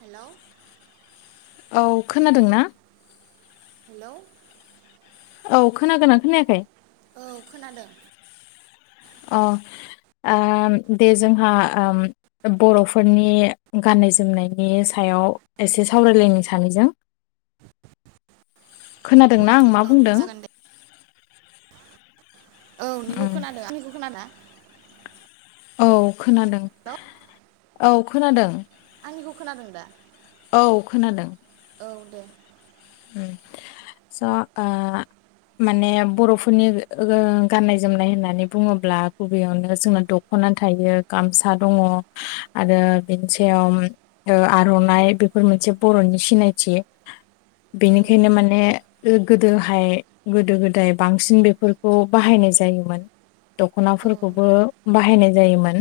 Hello औ खोनादों ना हेलौ औ खोनागोना खोनायाखै? औ खोनादों। अ ओ दे जोंहा ओम बर'फोरनि गाननाय जोमनायनि सायाव एसे सावरायलायनो सानैजों खोनादोंना आं मा औ बुंदों? जागोन दे औ नोंनिखौ उम खोनादों। आंनिखौ खोनादो ना? औ खोनादों हेलौ औ खोनादों। आंनिखौ खोनादों दा औ खोनादों औ दे स ओ माने बरफोरनि ओ गाननाय जोमनाय होननानै बुङोब्ला गुबैयावनो जोंना दखना थायो गामसा दङ आरो बिनि सायाव ओ आरनाइ बेफोर मोनसे बर'नि सिनायथि औ बेनिखायनो माने गोदोहाय गोदो गोदाय बांसिन बेफोरखौ बाहायनाय जायोमोन। औ दखनाफोरखौबो बाहायनाय जायोमोन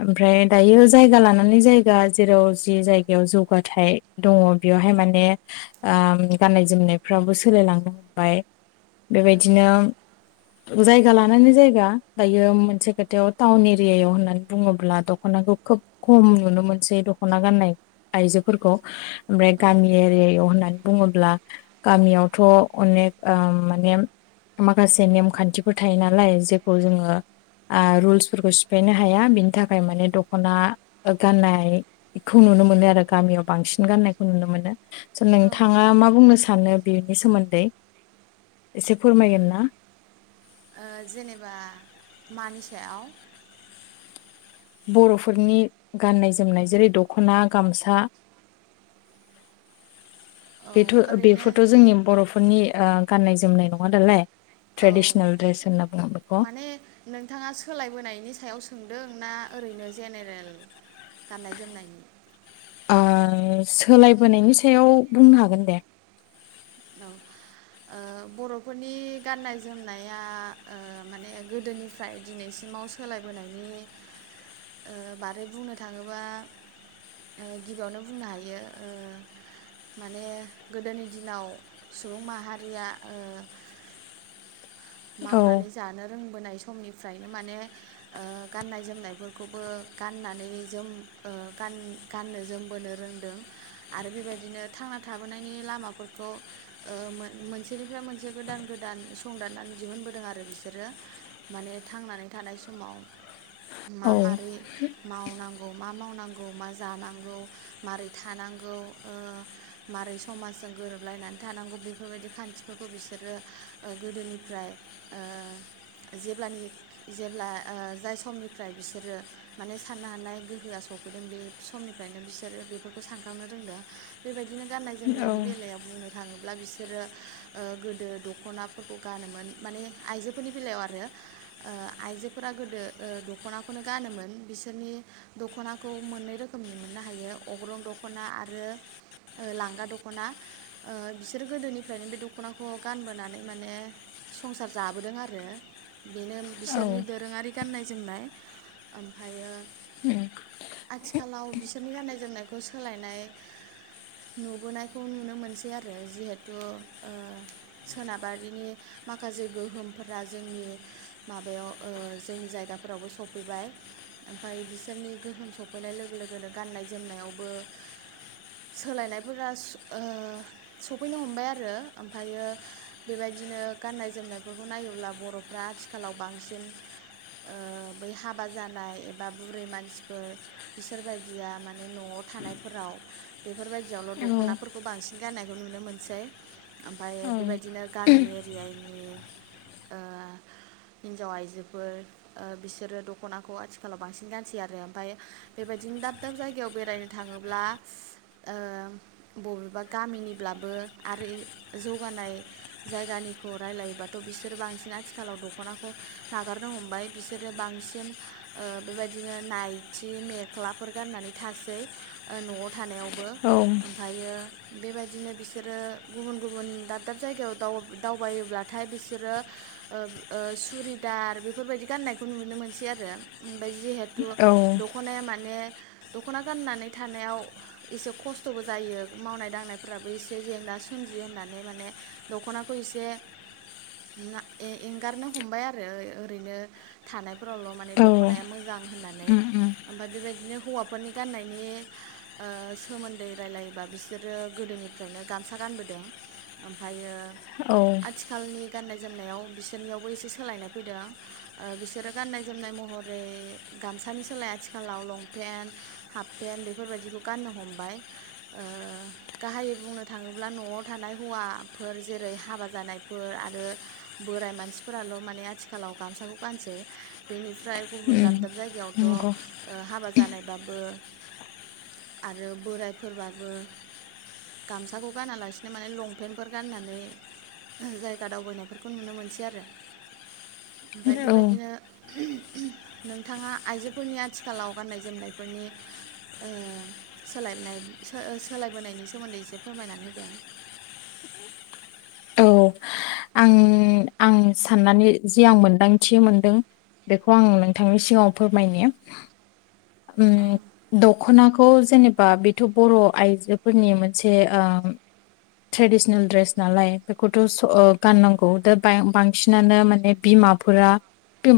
ओमफ्राय दायो जायगा लानानै जायगा जेराव जि जायगायाव जौगाथाय दङ बेयावहाय माने ओमगाननाय जोमनायफ्राबो सोलायलांनो हमबाय बेबायदिनो जायगा लानानै जायगा दायो मोनसे खोथायाव टाउन एरियायाव होननानै बुङोब्ला दखनाखौ खोब खम नुनो मोनसै दखना गाननाय आइजोफोरखौ। ओमफ्राय औ गामि एरियायाव होननानै बुङोब्ला गामियावथ अनेक माने माखासे नेमखान्थिफोर थायो नालाय जेखौ जोङो रुल्सफोरखौ सिफायनो हाया बिनि थाखाय माने दखना गाननायखौ नुनो मोनो आरो गामियाव बांसिन गाननायखौ नुनो मोनो स नों औ थाङा मा बुंनो सानो बेनि सोमोन्दै एसे फोरमायगोन ना? जेनेबा मानि सायाव? बर'फोरनि गाननाय जोमनाय जेरै दखना, गामसा औ बेथ' ओरैनो बेफोरथ' जोंनि बर'फोरनि गाननाय जोमनाय नङा दालाय, औ ट्रेडिसनेल ड्रेस होनना बुङो बेखौ माने नोंथाङा सोलायबोनायनि सायाव सोंदों ना ओरैनो जेनेरेल गाननाय जोमनायनि ओ सोलायबोनायनि सायाव बुंनो हागोन दे औ बर'फोरनि गाननाय जोमनाया माने गोदोनिफ्राय दिनैसिमाव सोलायबोनायनि बादै बुंनो थाङोबा गिबियावनो बुंनो हायो माने गोदोनि दिनाव सुबुं माहारिया ओ औ मावनानै जानो रोंबोनाय सम समनिफ्रायनो माने गाननाय जोमनायफोरखौबो गाननानै जोम गाननो जोमबोनो रोंदों आरो बेबायदिनो थांना थाबोनायनि लामाफोरखौ मोनसेनिफ्राय मोनसे गोदान गोदान संदाननानै दिहुनबोदों आरो बिसोरो माने थांनानै थानाय समाव औ मा मारै मावनांगौ। मा मावनांगौ मा जानांगौ माबारै थानांगौ मारै समाजजों गोरोबलायनानै थानांगौ बेफोरबायदि खान्थिफोरखौ बिसोरो गोदोनि फ्राय ओ जेब्लानि जेब्ला जाय समनिफ्राय बिसोरो माने साननो हानाय गोहोआ सफैदों बे समनिफ्रायनो बिसोरो बेफोरखौ सानखांनो रोंदों बेबायदिनो गाननाय औ जोमनायनि बेलायाव बुंनो थाङो अब्ला बिसोरो ओ गोदो दखनाफोरखौ गानोमोन माने आइजोफोरनि बेलायाव आरो आइजोफोरा गोदो दखनाखौनो गानोमोन बिसोरनि दखनाखौ मोननै रोखोमनि मोननो हायो अग्रं दखना आरो लांगा दखना बिसोरो गोदोनिफ्रायनो बे दखनाखौ गानबोनानै माने संसार जाबोदों आरो। बेनो औ बिसोरनि दोरोङारि गान्नाय जोमनाय ओमफ्रायो- उ आथिखालाव बिसोरनि गाननाय जोमनायखौ सोलायनाय नुबोनायखौ नुनो मोनसै आरो जिहेथु सोनाबारिनि माखासे गोहोमफोरा जोंनि माबायाव जोंनि जायगाफोरावबो सफैबाय ओमफ्राय बिसोरनि गोहोम सफैनाय लोगो लोगोनो गाननाय जोमनायावबो सोलायनायफोरा ओ सफैनो हमबाय आरो ओमफ्रायो बेबायदिनो गाननाय जोमनायफोरखौ नायोब्ला बर'फ्रा आथिखालाव बांसिन बै हाबा जानाय एबा बुरै मानसिफोर बिसोरबायदिया माने नआव थानायफोराव बेफोरबायदियावल दखनाफोरखौ बांसिन गाननायखौ नुनो मोनसै। ओमफ्राय बेबायदिनो गामिनि हिनजाव आइजोफोर बिसोरो दखनाखौ आथिखालाव बांसिन गानसै आरो ओमफ्राय बेबायदिनो दाब दाब जायगायाव बेरायनो थाङोब्ला बबेबा गामिनिब्लाबो आरो जौगानाय जायगानि खौ रायलायोबाथ बिसोर बांसिन आथिखालाव दखनाखौ नागारनो हमबाय बिसोरो बांसिन ओ बेबायदिनो नायथि मेख्लाफोर गाननानै थासै ओ न'आव थानायावबो औ ओमफ्रायो बेबायदिनो बिसोरो गुबुन गुबुन दाब दाब जायगायाव दाव दावबायोब्लाथाय बिसोरो ओ ओ सुरिदार बेफोरबायदि गाननायखौ नुनो मोनसै आरो ओमफ्राय जिहेत तु दखनाया माने दखना गाननानै थानायाव एसे खस्थबो जायो मावनाय दांनायफ्राबो एसे जेंना सोमजियो होननानै माने दखना खौ एसे ना ए-एंगारनो हमबाय आरो ओरैनो थानाय फोरावल माने औ दखनाया मोजां होननानै उम उम ओमफाय बेबायदिनो हौवाफोरनि गाननायनि ओ सोमोन्दै रायलायोबा बिसोरो गोदोनिफ्रायनो गामसा गानबोदों ओमफायो औ आथिखालनि गाननाय जोमनायाव बिसोरनियावबो एसे सोलायनाय फैदों ओ बिसोरो गाननाय जोमनाय महरै गामसानि सोलाय आथिखालाव लंपेन्ट हाफ पेन्ट बेफोरबायदिखौ गाननो हमबाय ओ गाहायै बुंनो थाङोब्ला न'आव थानाय हौवाफोर जेरै हाबा जानायफोर आरो बोराय मानसिफोराल माने आथिखालाव गामसाखौ गानसै बेनि ओमफ्राय गुबुन उम दाब दाब जायगायावथ ओ नंगौ हाबा जानाय बाबो आरो बोरायफोरबाबो गामसाखौ गानालासिनो माने लंपेन्टफोर गाननानै जायगा दावबायनायफोरखौ नुनो मोनसै आरो ओमफ्राय औ बेबायदिनो नोंथांङा आइजोफोरनि आथिखालाव गाननाय जोमनायफोरनि ओ सोलायनाय सो ओ सोलायबोनायनि सोमोन्दै एसे फोरमायनानै होदो। औ आं आं साननानै जि आं मोनदांथि मोनदों बेखौ आं नोंथांनि सिगाङाव फोरमायनि उम औ दखना खौ जेनेबा बेथ बर' आइजोफोरनि मोनसे ओ ट्रेडिसनेल ड्रेस नालाय बेखौथ स गाननांगौ दा बा-बांसिनानो माने बिमाफोरा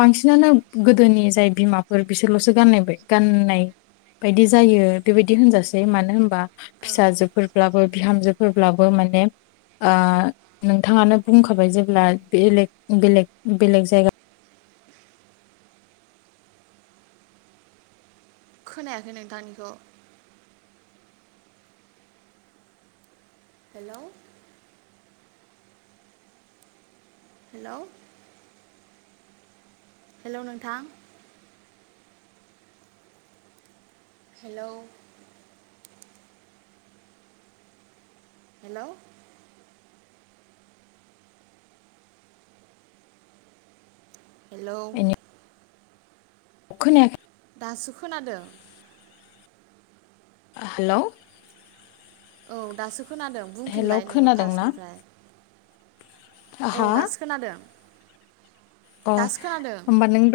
बांसिनानो गोदोनि जाय बिमाफोर बिसोरल सो गाननाय बाय गाननाय बायदि जायो बेबायदि होनजासै मानो होनबा फिसाजोफोरब्लाबो बिहामजो फोरब्लाबो माने ओ नोंथाङानो बुंखाबाय जेब्ला बेलेग बेलेग बेलेग जायगा खोनायाखै नोंथांनिखौ। हेलौ हेलौ हेलौ नोंथां। हेलौ। हेलौ हेलौ जायगा खोनायाखै दासो खोनादो। हेलौ औ दासो खोनादों हेलौ बुंफिनलाय नोङो खोनादोंना फार्स्टनिफ्राय औ हा दासो खोनादों अ दासो खोनादों होमबा नों द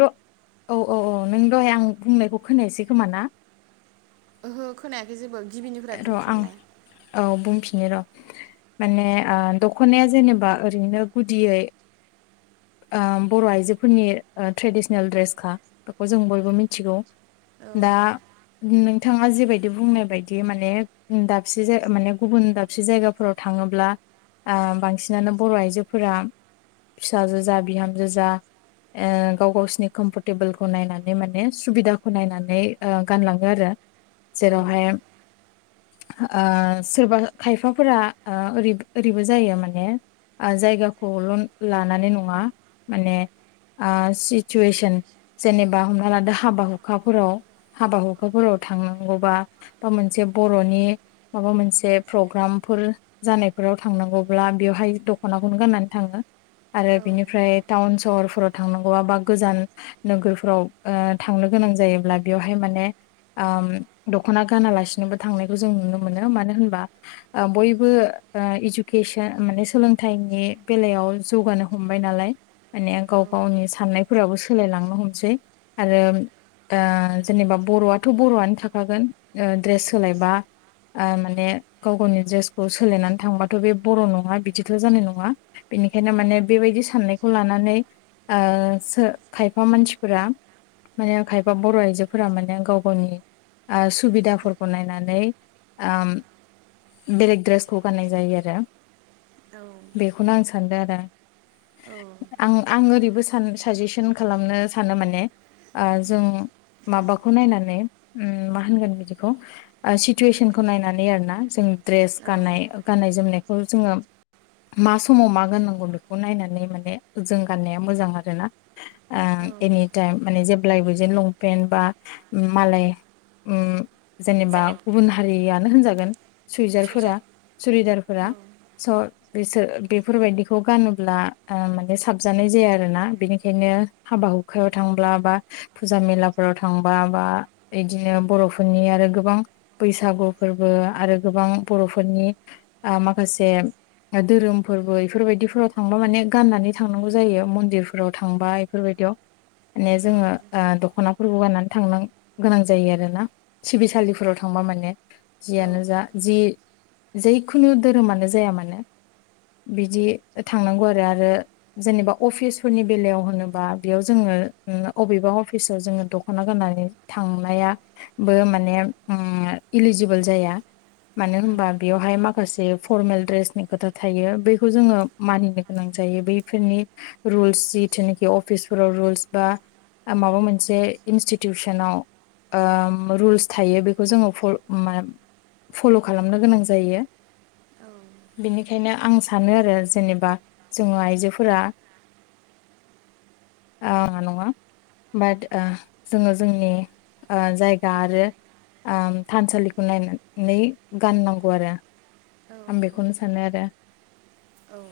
औ औ औ नों दहाय आं बुंनायखौ खोनायसै खोमा ना? ओ हो खोनायाखै जेबो गिबिनिफ्राय र आं बुंफिनलाय औ बुं फिननि र माने ओ दखनाया जेनेबा ओरैनो गुदियै ओ बर आइजोफोरनि ओ ट्रेडिसनेल ड्रेसखा बेखौ जों बयबो मिथिगौ दा औ नोंथाङा जेबायदि बुंनाय बाय बिदि माने उम दाबसे जाय माने गुबुन दाबसे जायगाफोराव थाङोब्ला ओ बांसिनानो बर आइजोफोरा फिसाजो जा बिहामजो जा ओ गाव गावसिनि कम्फरटेबोलखौ नायनानै माने सुबिदाखौ नायनानै ओ गानलाङो आरो औ जेरावहाय ओ सोरबा खायफाफोरा ओ ओरै ओरैबो जायो माने ओजायगाखौल लानानै नङा माने ओ सिचुवेसन जेनेबा हमना लादो हाबा हुखाफोराव हाबा हुखाफोराव थांनांगौबा बा मोनसे बरनि माबा मोनसे प्रग्रामफोर जानायफोराव थांनांगौब्ला बेवहाय दखनाखौनो गाननानै थाङो आरो औ बिनिफ्राय टाउन सहर फोराव थानांगौबा बा गोजान नोगोरफोराव ओ थांनो गोनां जायोला बेवहाय माने ओम दखना गानालासिनोबो थांनायखौ जों नुनो मोनो मानो होनबा ओ बयबो ओ इजुकेसन माने सोलोंथाइनि बेलायाव जौगानो हमबाय नालाय माने गाव गावनि साननाय फोराबो सोलायलांनो हमसै आरो दा जेनेबा बरआथ बरआनो थाखागोन ओ ड्रेस सोलायबा ओ माने गाव गावनि ड्रेसखौ सोलायनानै थांबाथ बे बर नङा बिदिथल जानाय नङा बिनिखायनो माने बेबायदि साननायखौ लानानै ओ सो खायफा मानसिफोरा माने खायफा बर आइजोफोरा माने गाव गावनि ओ सु सुबिदाफोरखौ नायनानै आम बेलेग द्रेसखौ गाननाय जायो आरो औ बेखौनो आं सानदों आरो दा औ आं-आं ओरैबो सा सान साजेसन खालामनो सानो माने ओ जों माबाखौ नायनानै उम मा होनगोन बिदिखौ ओ सिटुवेसनखौ नायनानै आरो ना आं जों द्रेस औ गाननाय गाननाय जोमनाय खौ जोङो मा समाव मा गाननांगौ बेखौ नायनानै माने जों गाननाया मोजां आरोना ओ औ एनि थाइम माने जे जेब्लायबो जे लंपेन्ट बा मालाय ओम जेनोबा जेनेबा गुबुन हारिया होनजागोन सुइजारफोरा सुइजार सुरिदारफोरा औ स' बिसोर बेफोरबायदिखौ गानोब्ला माने साबजानाय जाया आरोना बेनिखायनो हाबा हुखायाव थांब्ला बा फुजा मेलाफोराव थांबा बा बिदिनो बर फोरनि आरो गोबां बैसागु फोरबो आरो गोबां बर'फोरनि माखासे धोरोम फोरबो इफोरबायदिफोराव थांबा माने गाननानै थांनांगौ जायो मन्दिरफोराव थांबा इफोरबायदियाव। माने जोङो ओ औ दखना फोरबो गायनानै थांनो गोनां जायो आरोना सिबिसालिफोराव थांबा माने जियानो औ जा जि जैखुनु धोरोमानो जाया मानो बिदि थांनांगौ आरो आरो जेनेबा अफिसफोरनि बेलायाव होनोबा बेयाव जोङो ओ अबेबा अफिसाव जोङो दखना गाननानै थांनाया बो माने ओ इलिजिबोल जाया। मानो औ होनबा बेवहाय मा माखासे फरमेल ड्रेसनि खोथा थायो बिखौ जोङो मानिनो गोनां जायो बैफोरनि रुल्स जिथुनाखि अफिसफोराव रुल्स बा माबा मोनसे इन्स्टिटिउसनाव ओ रुल्स थायो बेखौ जोङो फल मा फल' खालामनो गोनां जायो। औ [inaudible] बेनिखायनो। आं सानो आरो जेनेबा जोङो आइजोफोरा ओ नङा बाट ओ जोङो जोंनि जाय दा आरो ओम थानसालिखौ नायनानै गाननांगौ आरो। औ आं बेखौनो सानो आरो। औ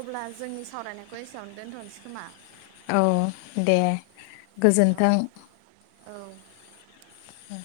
अब्ला जोंनि सावरायनायखौ एसेयावनो दोनथनोसै खोमा। औ दे औ गोजोन्थों। औ उम।